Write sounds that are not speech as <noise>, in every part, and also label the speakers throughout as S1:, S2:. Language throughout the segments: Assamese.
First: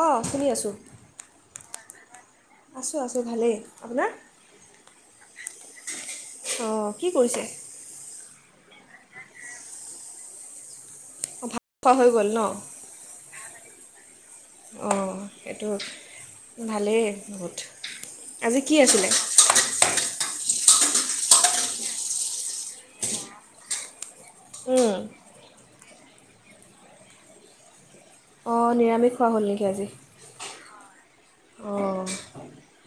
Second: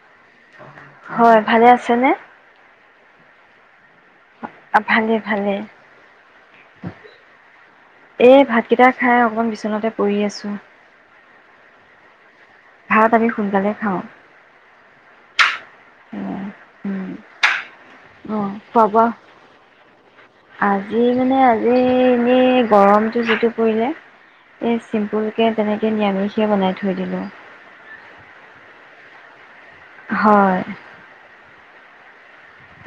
S1: অঁ শুনি আছোঁ
S2: হয়, ভালে আছে। আছেনে
S1: আছোঁ আছোঁ ভালেই। আপোনাৰ
S2: আ, ভালে ভালে।
S1: অঁ কি কৰিছে
S2: এই ভাতকেইটা খাই অকমান বিচনাতে পৰি আছো
S1: ভ খোৱা হৈ গ'ল ন
S2: আমি সোনকালে খাওঁ।
S1: অঁ এইটো ভালেই
S2: উম,
S1: বহুত।
S2: অ
S1: আজি কি
S2: পাবা।
S1: আছিলে
S2: আজি মানে আজি এনেই গৰমটো যিটো পৰিলে, এ
S1: উম,
S2: চিম্পুল কে তেনেকে নিয়ামিছ এতিয়া বনাই থৈ দিলোঁ।
S1: অ নিৰামিষ খোৱা হ'ল নেকি? আজি
S2: হয়।
S1: অঁ।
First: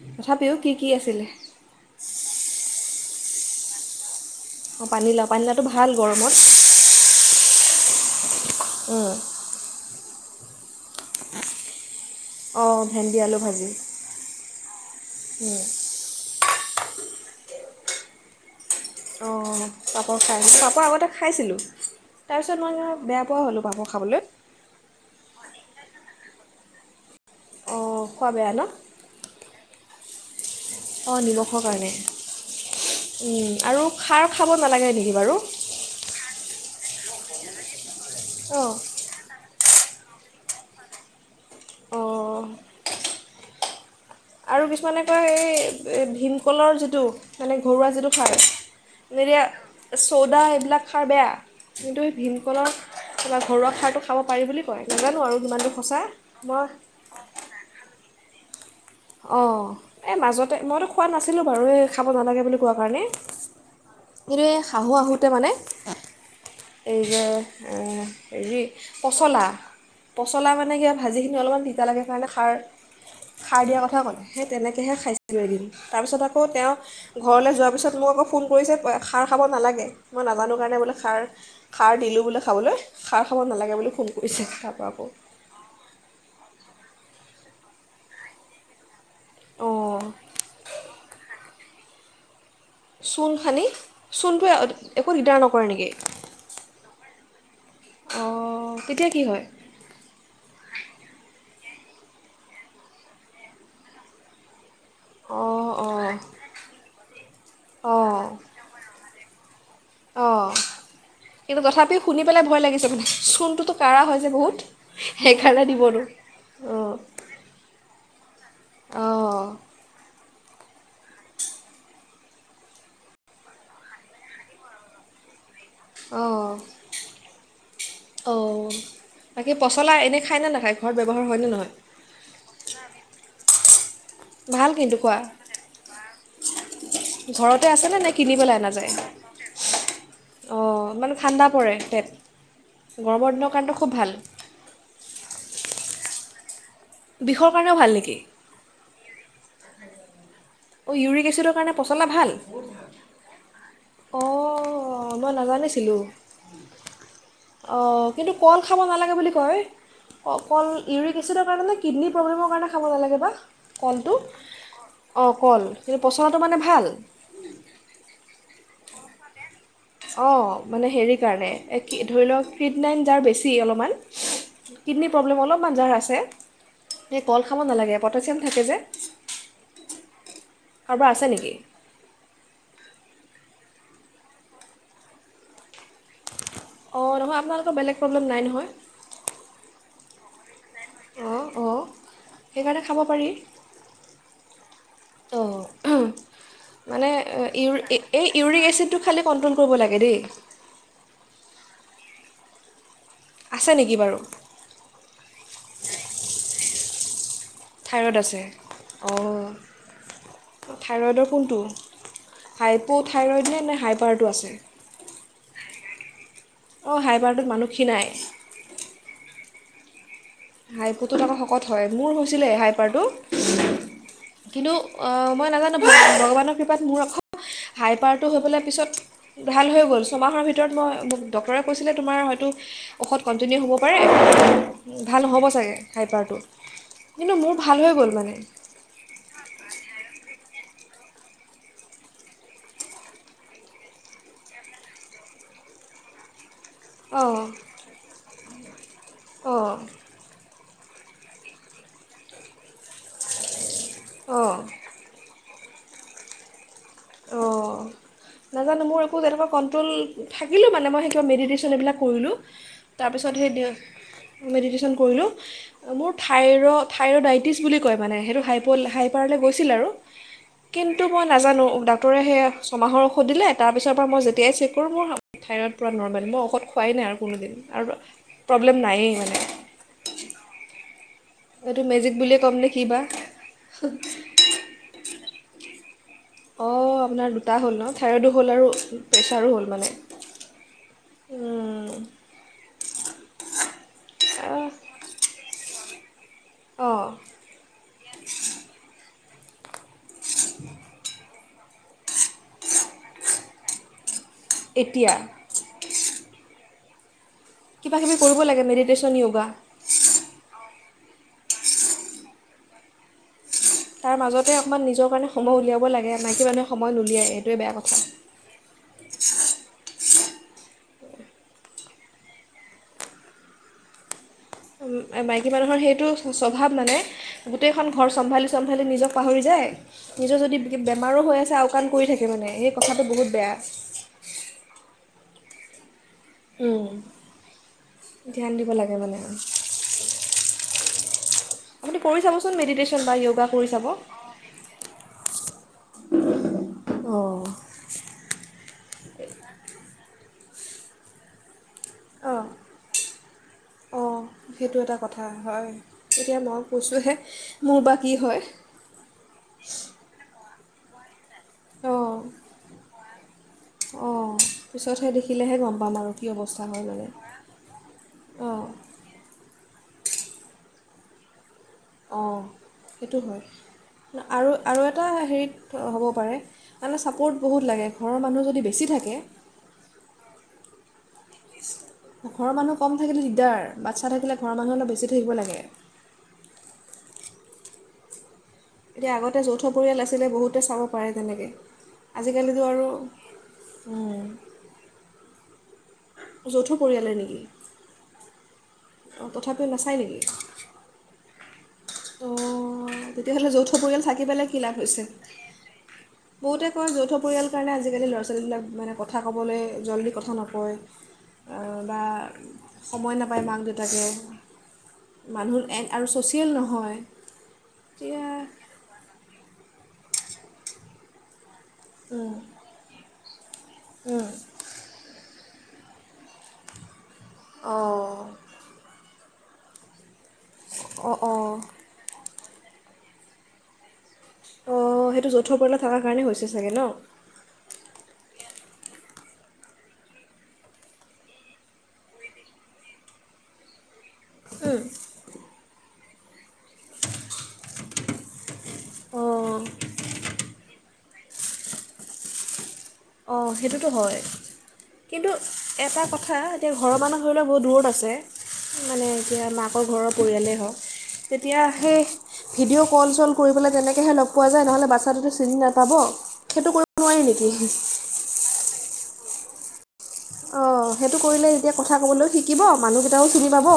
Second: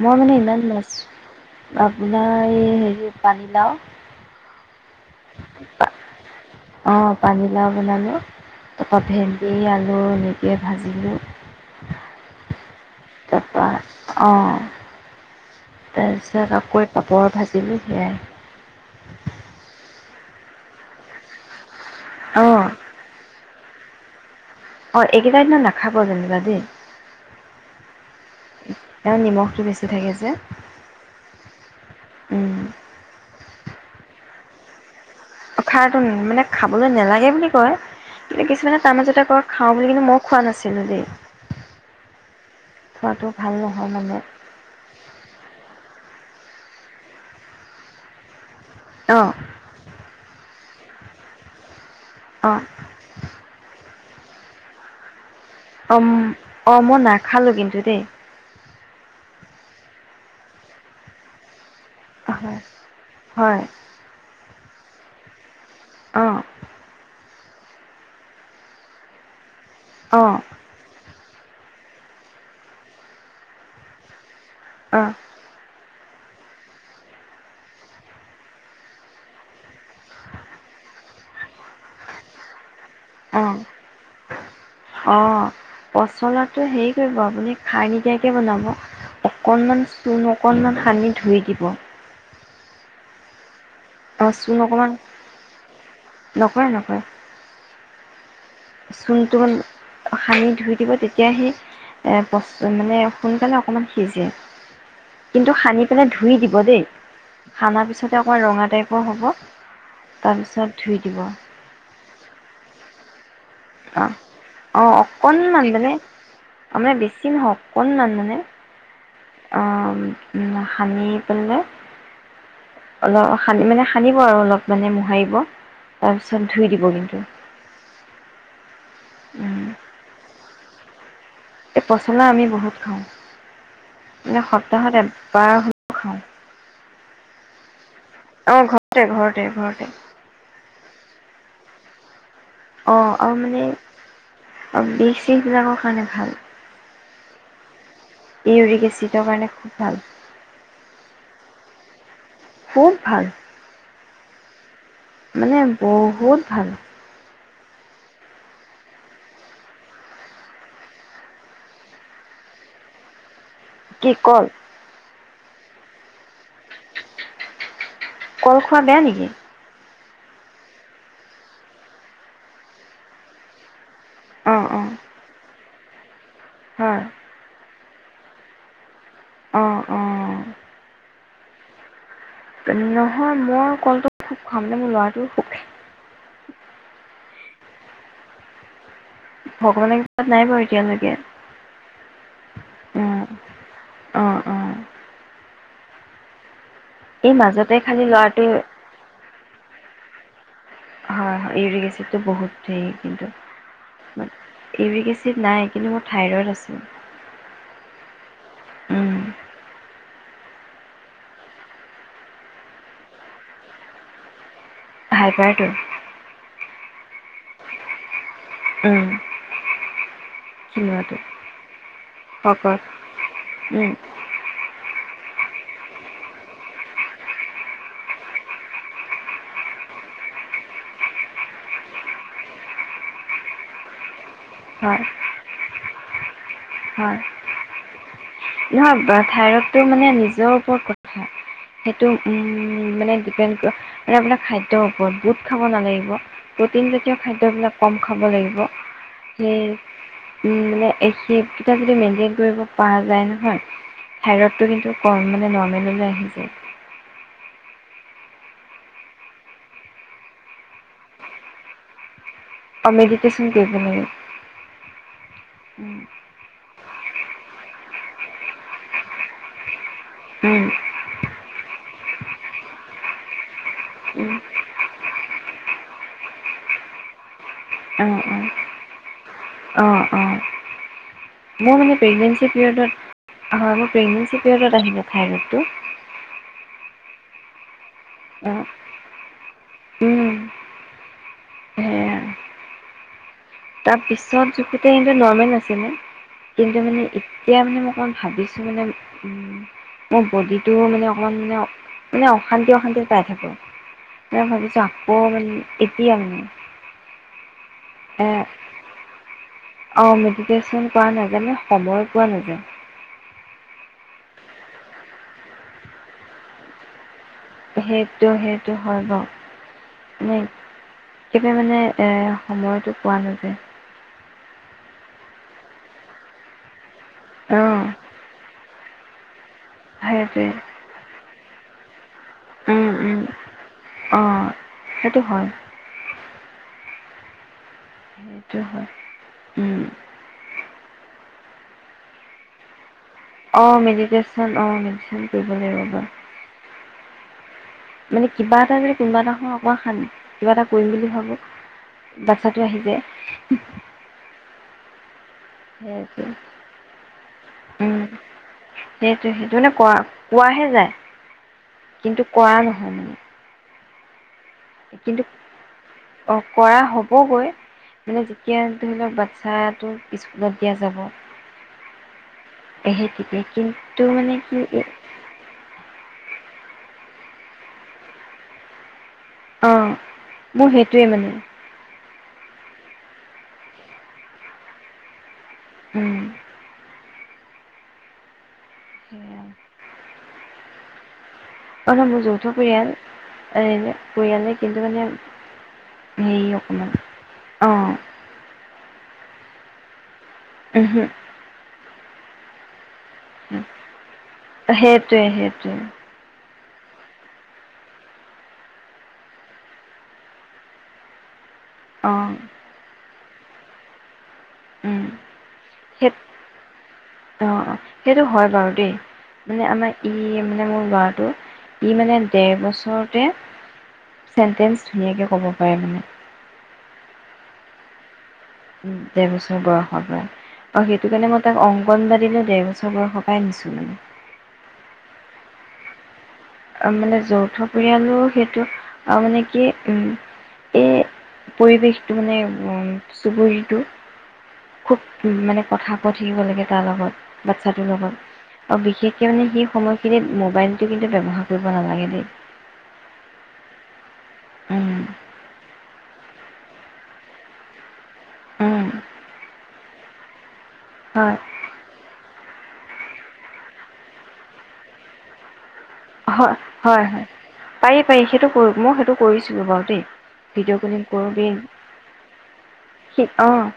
S2: মই মানে
S1: তথাপিও
S2: ইমান
S1: কি কি
S2: নাছো
S1: আছিলে
S2: আপোনাৰ হে পানী লাওঁ
S1: অঁ পানীলাও পানীলাটো ভাল গৰমত।
S2: অ' পানীলাও বনালোঁ। তাৰ পৰা
S1: উম,
S2: ভেন্দি আলু ভাজিলোঁ।
S1: অ
S2: তাৰপৰা অ
S1: উম,
S2: <unintelligible> কাপোৰ। কৈ পাপৰ ভাজিলোঁ সেয়াই।
S1: অঁ পাপৰ খাইছিল পাপৰ আগতে খাইছিলোঁ। তাৰ পিছত
S2: অ',
S1: মই বেয়া পোৱা হলো। পাপৰ খাবলৈ।
S2: অ এইকেইটাৰ দিনা নাখাব যেনিবা দেই।
S1: অঁ খোৱা বেয়া
S2: এ নিমখটো বেছি থাকে যে
S1: অ নিমখৰ কাৰণে
S2: উম,
S1: উম আৰু খাৰ খাব নালাগে নেকি বাৰু?
S2: অ খাৰটো মানে খাবলৈ নেলাগে বুলি কয়। কিন্তু
S1: অঁ
S2: কিছুমানে তাৰমাজতে ক খাওঁ বুলি কিন্তু মই খোৱা নাছিলো দেই
S1: অঁ
S2: খোৱাটো ভাল নহয় মানে।
S1: আৰু কিছুমানে কয় এই ভীমকলৰ যিটো মানে ঘৰুৱা যিটো খাৰ মে
S2: অ',
S1: চৌদা এইবিলাক খাৰ বেয়া। কিন্তু এই
S2: অ',
S1: ভীমকলৰ কিবা ঘৰুৱা খৰটো খাব পাৰি বুলি কয় নাজানো আৰু কিমানটো
S2: অ
S1: সঁচা
S2: অ মই নাখালো কিন্তু দেই।
S1: অ এই মাজতে মইতো খোৱা নাছিলো বাৰু এই খাব নালাগে বুলি
S2: হয়,
S1: কোৱা কাৰণে
S2: হয়,
S1: সেইটোৱে শাহু আহোঁতে মানে
S2: অ',
S1: এইবা হেৰি পচলা
S2: অ',
S1: পচলা মানে কি ভাজি অলপমান দিগদাৰ লাগে মানে কাৰণে সাৰ সাৰ দিয়া কথা কিয় কৰে? সেই তেনেকেহে
S2: অ', অ',
S1: খাইছিলোঁ এদিন। তাৰপিছত আকৌ তেওঁ ঘৰলৈ যোৱাৰ পিছত মোক আকৌ ফোন কৰিছে খাৰ খাব নালাগে মই নাজানো কাৰণে বোলে খাৰ খাৰ দিলোঁ বোলে খাবলৈ চাহ খাব নালাগে বুলি ফোন কৰিছে তাৰ পৰা আকৌ
S2: কি আপুনি খাই নকিয়াকৈ বনাব অকণমান
S1: অঁ
S2: চূণ অকনমান সানি ধুই দিব
S1: চূণসানি
S2: অ',
S1: চোনটো
S2: চূণ অকণমান
S1: একো দিগদাৰ নকৰে নেকি
S2: নকৰে নকৰে
S1: অ
S2: চূণটো সানি ধুই দিব তেতিয়াই সোনকালে বস্তু মানে সোনকালে অকমান সিজে কিন্তু
S1: অঁ
S2: সানি
S1: অঁ
S2: মিলাই ধুই দিব দেই সানা পিছতে
S1: অঁ
S2: অক ৰঙা টাইপ হ'ব
S1: অঁ
S2: তাৰপিছত ধুই দিব
S1: কিন্তু তথাপি শুনি পেলাই ভয় লাগিছে মানে কাঢ়া
S2: অ
S1: হয় যে বহুত
S2: অ
S1: সেইকাৰণে
S2: অকনমান
S1: দিব
S2: মানে অ
S1: নোৱাৰোঁ
S2: মানে বেছি নহওক অকনমান মানে
S1: অঁ
S2: অ উ সানি পেলাই অলপ সানি মানে সানিব আৰু অলপ মানে মোহাৰিব
S1: অ
S2: তাৰপিছত ধুই দিব কিন্তু
S1: অ বাকী পচলা এনেই খায় ন নাখায়। ঘৰত ব্যৱহাৰ হয়নে নহয়
S2: এই পচলা আমি বহুত খাওঁ। মানে
S1: ভাল
S2: সপ্তাহত
S1: কিন্তু খোৱা
S2: এবাৰ হে খাওঁ
S1: ঘৰতে আছে নে নাই
S2: অ
S1: কিনিবলে নাযায়
S2: ঘৰতে ঘৰতে ঘৰতে
S1: অঁ মানে ঠাণ্ডা পৰে তেৎ
S2: অ আৰু মানে বিশ বিলাকৰ মানে ভাল
S1: বিষৰ কাৰণেও ভাল লাগে
S2: ইউৰিক এচিডৰ কাৰণে ভাল।
S1: অ ইউৰিক এচিডৰ কাৰণে পচলা ভাল
S2: খুব ভাল।
S1: অ
S2: মানে বহুত ভাল
S1: অঁ কিন্তু কল খাব নালাগে বুলি কয় কল ইউৰিক এচিডৰ কাৰণে নে কিডনী প্ৰব্লেমৰ কাৰণে খাব নালাগে বা
S2: কি
S1: কলটো
S2: কল
S1: অ কল পচলাটো মানে ভাল
S2: কল খোৱা বেয়া নেকি?
S1: অ মানে হেৰি কাৰণে ধৰি লওক কডনাইন যাৰ বেছি অলপমান
S2: অ অ
S1: কিডনি প্ৰব্লেম অ'লপ বজাৰ আছে
S2: হয়
S1: সেই কল খাব নালাগে পটাছিয়াম থাকে যে
S2: অ অ
S1: কাৰোবাৰ আছে নেকি?
S2: নহয় মই কলটো সুখ খাম মানে মোৰ লৰাটোও সুখ
S1: অঁ নহয় আপোনালোকৰ বেলেগ প্ৰব্লেম নাই নহয়?
S2: ভগৱানৰ কিবাত নাই বাৰু এতিয়ালৈকে
S1: অঁ অঁ সেইকাৰণে খাব পাৰি
S2: অ অ
S1: ত' মানে
S2: এই মাজতে
S1: ইউ
S2: খালি
S1: এই
S2: ল'ৰাটো
S1: ইউৰিক এচিডটো খালি কণ্ট্ৰল কৰিব লাগে দেই
S2: হয় হয় ইউৰিক এচিডটো বহুত হেৰি কিন্তু
S1: আছে নেকি বাৰু
S2: ইউৰিক এচিত নাই কিন্তু মোৰ থাইৰইড আছে।
S1: থাইৰড আছে
S2: উম
S1: অঁ থাইৰইডৰ কোনটো হাইপ' থাইৰইড নে নে হাইপাৰটো আছে?
S2: হাইপাৰটো
S1: অঁ হাইপাৰটোত মানুহ খিনাই
S2: উম
S1: হাইপটো থকা শকত হয় মোৰ হৈছিলে
S2: শকত
S1: হাইপাৰটো
S2: উম
S1: কিন্তু মই নাজানো ভগৱানৰ কৃপাত মোৰ অখ হাই পাৰটো হৈ পেলাই পিছত ভাল হৈ গ'ল ছমাহৰ ভিতৰত মই মোক ডক্টৰে কৈছিলে তোমাৰ হয়তো ঔষধ কণ্টিনিউ হ'ব পাৰে
S2: হয়
S1: হ'ব চাগে খাইপাৰটো।
S2: হয়
S1: কিন্তু মোৰ ভাল ভাল হৈ গ'ল মানে
S2: নহয় থাইৰইডটো মানে নিজৰ ওপৰত কথা সেইটো উ মানে ডপেড আপাৰ খাদ্যৰ ওপৰত বোট খাব নালাগিব। প্ৰটিন জাতীয়
S1: অঁ
S2: খাদ্যবিলাক কম খাব লাগিব।
S1: অঁ
S2: উম-উম, এই কেইটাপ যদি মেইনটেইন কৰিব পৰা যায় ন। হয়।
S1: অঁ
S2: থাইৰতটো কিন্তু কম মানে ন, নৰমেলৈ আহি যায়।
S1: অঁ' নাজানো মোৰ একো তেনেকুৱা কণ্ট্ৰল থাকিলোঁ মানে মই সেইটোা মেডিটেশ্যন এইবিলাক কৰিলোঁ।
S2: অ
S1: তাৰপিছত
S2: মেডিটেশ্যন
S1: সেই
S2: কৰিব লাগে।
S1: মেডিটেশ্যন কৰিলোঁ
S2: উম
S1: মোৰ থাইৰ থাইৰড ইটিছ বুলি কয় মানে সেইটো হাইপ হাইপাৰলৈ গৈছিল আৰু।
S2: উম
S1: কিন্তু মই নাজানো, <unintelligible> ডক্টৰে সেই ছমাহৰ ঔষধ দিলে তাৰপিছৰ পৰা মই
S2: উম,
S1: যেতিয়াই চেক কৰোঁ থাইৰইড পূৰা নৰ্মেল মই ঔষধ খোৱাই নাই আৰু কোনোদিন আৰু
S2: অ
S1: প্ৰব্লেম নায়েই মানে।
S2: অ অ অ মোৰ
S1: এইটো
S2: মানে
S1: মেজিক বুলিয়ে
S2: প্ৰেগনেঞ্চি
S1: ক'ম নে কি বা
S2: পিৰিয়ডত মোৰ প্ৰেগনেঞ্চি পিৰিয়ডত আহিলে থাইৰইডটো।
S1: অ' আপোনাৰ দুটা হ'ল ন থাইৰইডো
S2: অ
S1: হ'ল আৰু প্ৰেছাৰো হ'ল। মানে,
S2: উম
S1: উ,
S2: সেয়া তাৰ পিছত জোখোতে নৰ্মেল আ ছিলে। কিন্তু
S1: অঁ
S2: মানে, এতিয়া মানে মই অকণমান ভাবিছো মানে, উম, মোৰ বডিটো মানে অকণমান ন মানে অশান্তি-অশান্তি পাই থাকো। ভাবিছো
S1: এতিয়া
S2: আকৌ মানে এতিয়া মানে
S1: কিবা-কিবি কৰিব লাগে মেডিটেশ্যন, য়গা।
S2: অ' মেডিটেশ্যন কৰা নাজানে সময় পোৱা নাযায়।
S1: তাৰ মাজতে অকণমান নিজৰ কাৰণে সময় উলিয়াব লাগে মাইকি মানুহে সময় নুলিয়াইয়ে।
S2: সেইটো-সেইটো হয় বাৰু। মে এতিয়া মানে এ সময়তো পোৱা নাযায়।
S1: মাইকী মানুহৰ সেইটো স্বভাৱ মানে
S2: অঁ
S1: গোটেইখন ঘৰ চম্ভালি চমভালি নিজক পাহৰি যায়। নিজৰ
S2: সেইটোৱে
S1: যদি বেমাৰো হৈ আছে আওকাণ থাকে মানে সেই কথাটো বহুত বেয়া।
S2: অঁ সেইটো হয়।
S1: উম, ধ্যান
S2: সেইটো
S1: দিব
S2: হয়
S1: লাগে মানে। কি আপুনি কৰি চাবচোন মেডিটেচন
S2: অ মেডিটেশ্যন আহ মেডিটেশ্যন কৰিব লাগিব ৰবা
S1: অঁ
S2: মানে কিবা এটা যদি কোনোবা এটা <unintelligible> কিবা এটা কৰিম বুলি ভাবো বাচ্ছাটো আহি যায়
S1: অঁ সেইটো এটা কথা
S2: সেইটোৱে
S1: এতিয়া মই কৈছোঁহে মোৰ বা
S2: উম
S1: কি হয়
S2: নাই
S1: অঁ
S2: কিন্তু কৰা নহয় মানে
S1: অঁ পিছতহে
S2: কিন্তু
S1: দেখিলেহে গম পাম আৰু কি
S2: অ
S1: অৱস্থা
S2: কৰা
S1: হয় মানে
S2: হ'বগৈ মানে যেতিয়া
S1: অঁ
S2: ধৰি লওক বাচ্ছাত স্কুলত দিয়া যাব
S1: অঁ
S2: সেই
S1: সেইটো
S2: তেতিয়া কিন্তু
S1: হয়
S2: মানে
S1: আৰু
S2: কি
S1: আৰু এটা হেৰিত হ'ব পাৰে মানে ছাপৰ্ট বহুত লাগে ঘৰৰ মানুহ যদি বেছি থাকে
S2: অ মোৰ সেইটো
S1: ঘৰৰ মানুহ কম থাকে দিগদাৰ বাচ্চা থাকিলে ঘৰৰ মানুহ অলপ বেছি থাকিব লাগে
S2: উম
S1: এতিয়া আগতে যৌথ পৰিয়াল আছিলে বহুতে চাব পাৰে তেনেকে
S2: অ মোৰ যৌথ পৰিয়াল এ
S1: উম,
S2: পৰিয়ালে কিন্তু মানে সেই
S1: যৌথ
S2: অকমান আহ
S1: অ তথাপিও নাচাই নেকি
S2: উমহো
S1: অ তেতিয়াহ'লে যৌথ পৰিয়াল থাকি পেলাই কি লাভ হৈছে
S2: সেইটোৱে সেইটোৱে
S1: বহুতে কয় যৌথ পৰিয়ালৰ কাৰণে আজিকালি ল'ৰা ছোৱালীবিলাক মানে কথা ক'বলৈ জল্দি কথা নকয় বা
S2: অঁ
S1: সময় না পায় মাক দেউতাকে
S2: উম,
S1: মানুহ আৰু
S2: সেই
S1: ছ'চিয়েল নহয়
S2: অ অ সেইটো
S1: এতিয়া
S2: হয় বাৰু দেই মানে আমাৰ ই মানে মোৰ লৰাটো ই মানে ডেৰ বছৰ তে চেন্টেঞ্চ ধুনীয়াকে ক'ব। পাৰে মানে।
S1: অ'।
S2: ডেৰ বছৰ বয়সৰ পৰা। অ, সেইটো
S1: অঁ
S2: কাৰণে মই
S1: অঁ
S2: তাক অংকনবাডীনে ডেৰ বছৰ বয়সৰ পৰাই নিছোঁ মানে
S1: অ সেইটো যৌথ পৰিয়ালত থাকা কাৰণে হৈছে চ
S2: আ মানে যৌথ পৰিয়ালো সেইটো টো অহ মানে কি উম এই পৰিৱেশটো মানে উম চুবুৰীটো খুব মানে কথা কৈ থাকিব লাগে তাৰ লগত বাচ্ছাটোৰ লগত আৰু বিশেষকৈ মানে
S1: অঁ
S2: সেই সময়খিনিত মোবাইলটো কিন্তু ব্যৱহাৰ কৰিব নালাগে দেই।
S1: অ সেইটোতো হয়।
S2: উম
S1: কিন্তু এটা কথা এতিয়া ঘৰৰ মানুহ ধৰি লোৱা বহুত দূৰত আছে
S2: উম
S1: মানে এতিয়া মাকৰ ঘৰৰ পৰিয়ালেই হওক
S2: হয়
S1: তেতিয়া সেই ভিডিঅ' কল-চল কৰিবলৈ তেনেকেহে লগ পোৱা যায় নহ'লে বাচ্ছটোতো চিনি না পাব,
S2: হয়
S1: সেইটো
S2: হয়
S1: কৰিব নোৱাৰি
S2: হয়
S1: নেকি?
S2: পাৰি পাৰি সেইটো কৰো ময়ো সেইটো কৰিছিলো বাৰু দেই।
S1: অ
S2: ভিডিঅ' কলিং
S1: সেইটো
S2: কৰোঁ দেই
S1: কৰিলে তেতিয়া কথা ক'বলৈও শিকিব
S2: সি
S1: মানুহকেইটাও চিনি
S2: অঁ
S1: পাব।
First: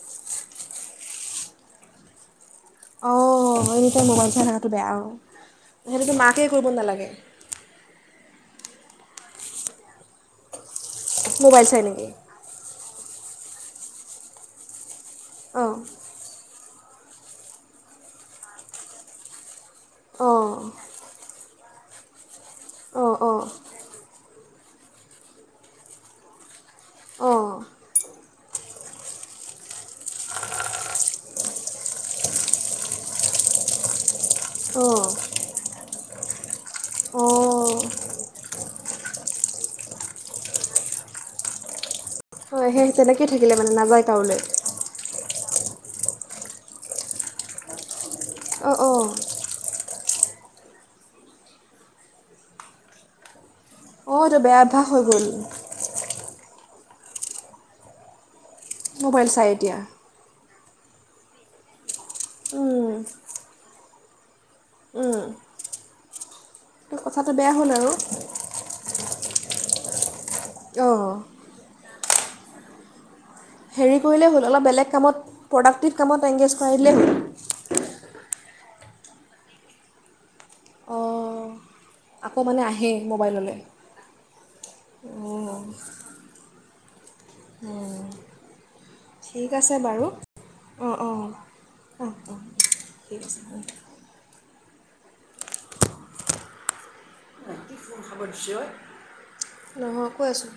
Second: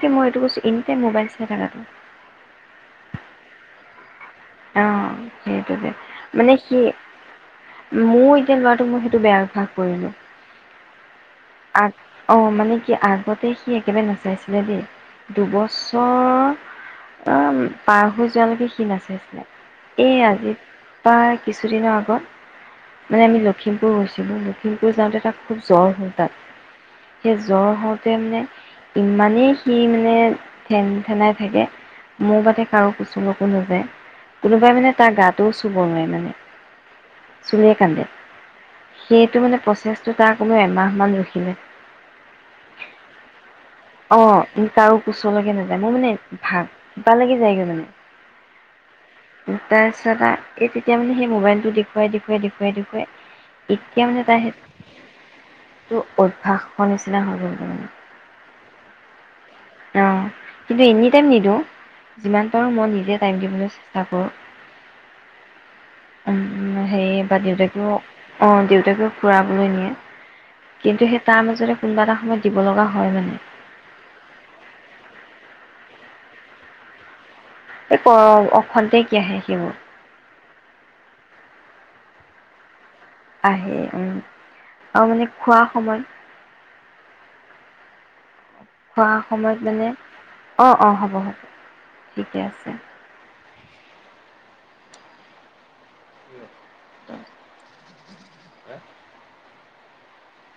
S2: এই মই এইটো কৈছো এনিটাইম মোবাইল চাই থাকা
S1: অ এনিটাইম মোবাইল চাই থাকাটো বেয়া অ
S2: অঁ সেইটোকে
S1: সেইটোতো মাকে
S2: মানে
S1: কৰিব
S2: সি
S1: নালাগে।
S2: মোৰ এতিয়া লৰাটোক মই সেইটো বেয়া অভ্যাস কৰিলো
S1: মোবাইল চাই নেকি?
S2: সি আগতে সি একেবাৰে নাচাইছিলে দেই।
S1: অঁ
S2: দুবছৰ অ পাৰ হৈ যোৱালৈকে সি নাচাই এ
S1: অঁ
S2: আজি পা কিছুদিনৰ আগত
S1: অঁ
S2: মানে আমি
S1: অঁ
S2: লখিমপুৰ গৈছিলো। লখিমপুৰ যাওতে তাৰ খুব জ্বৰ হ'ল তাত। সেই
S1: অঁ
S2: জ্বৰ হওতে মানে ইমানেই সি মানে থেন-থেনাই থাকে, মোৰ বাদে কাৰো কুচলৈকো নাযায়। কোনোবাই মানে
S1: অঁ
S2: তাৰ গাটোও চুব নোৱাৰে মানে।
S1: অঁ অঁ
S2: চুলেই কান্দে সেইটো মানে প্ৰচেছটো তাৰ কমেও এমাহ মান লৈ থাকিলে
S1: হয় সেই তেনেকে থা
S2: অ ই তাৰো। <inaudible> <inaudible> নাযায় মোৰ মানে <unintelligible> লাগো যায়গে মানে।
S1: অঁ অঁ <unintelligible>
S2: <unintelligible> এই তেতিয়া মানে সেই মোবাইলটো দেখুৱাই দেখুৱাই দেখুৱাই দেখুৱাই। এতিয়া
S1: অঁ
S2: মানে
S1: এইটো
S2: তাৰ
S1: বেয়া অভ্যাস হৈ গ'ল।
S2: ভাত খোৱা নিচিনা হৈ গল মানে।
S1: মোবাইল চাইট। এতিয়া।
S2: অঁ কিন্তু এনি টাইম নিদিওঁ, যিমান পাৰোঁ মই
S1: উম,
S2: নিজে টাইম দিবলৈ চেষ্টা কৰোঁ।
S1: উম,
S2: উম উম।
S1: তো
S2: সেই
S1: কথাটো
S2: এইবাৰ
S1: বেয়া হ'ল আৰু
S2: দেউতাকেও, অঁ দেউতাকেও। ফুৰাবলৈ নিয়ে।
S1: অঁ
S2: কিন্তু সেই তাৰ মাজৰে। কোনবা এটা সময়ত দিব লগা হয় মানে।
S1: হেৰি কৰিলেই হ'ল, অলপ বেলেগ কামত প্ৰডাক্টিভ কামত এংগেজ কৰাই দিলেই হ'ল।
S2: এই কৰ অখন্তে কিয়া হে সেইবোৰ।
S1: অঁ আকৌ মানে আহে।
S2: আহে উম আৰু মানে খোৱা সময়।
S1: উম।
S2: হোৱা সময়ত মানে অ অঁ হ'ব হ'ব
S1: অঁ
S2: ঠিকে
S1: অঁ
S2: আছে।
S1: ঠিক আছে <unintelligible> <unintelligible> নহয় কৈ আছো।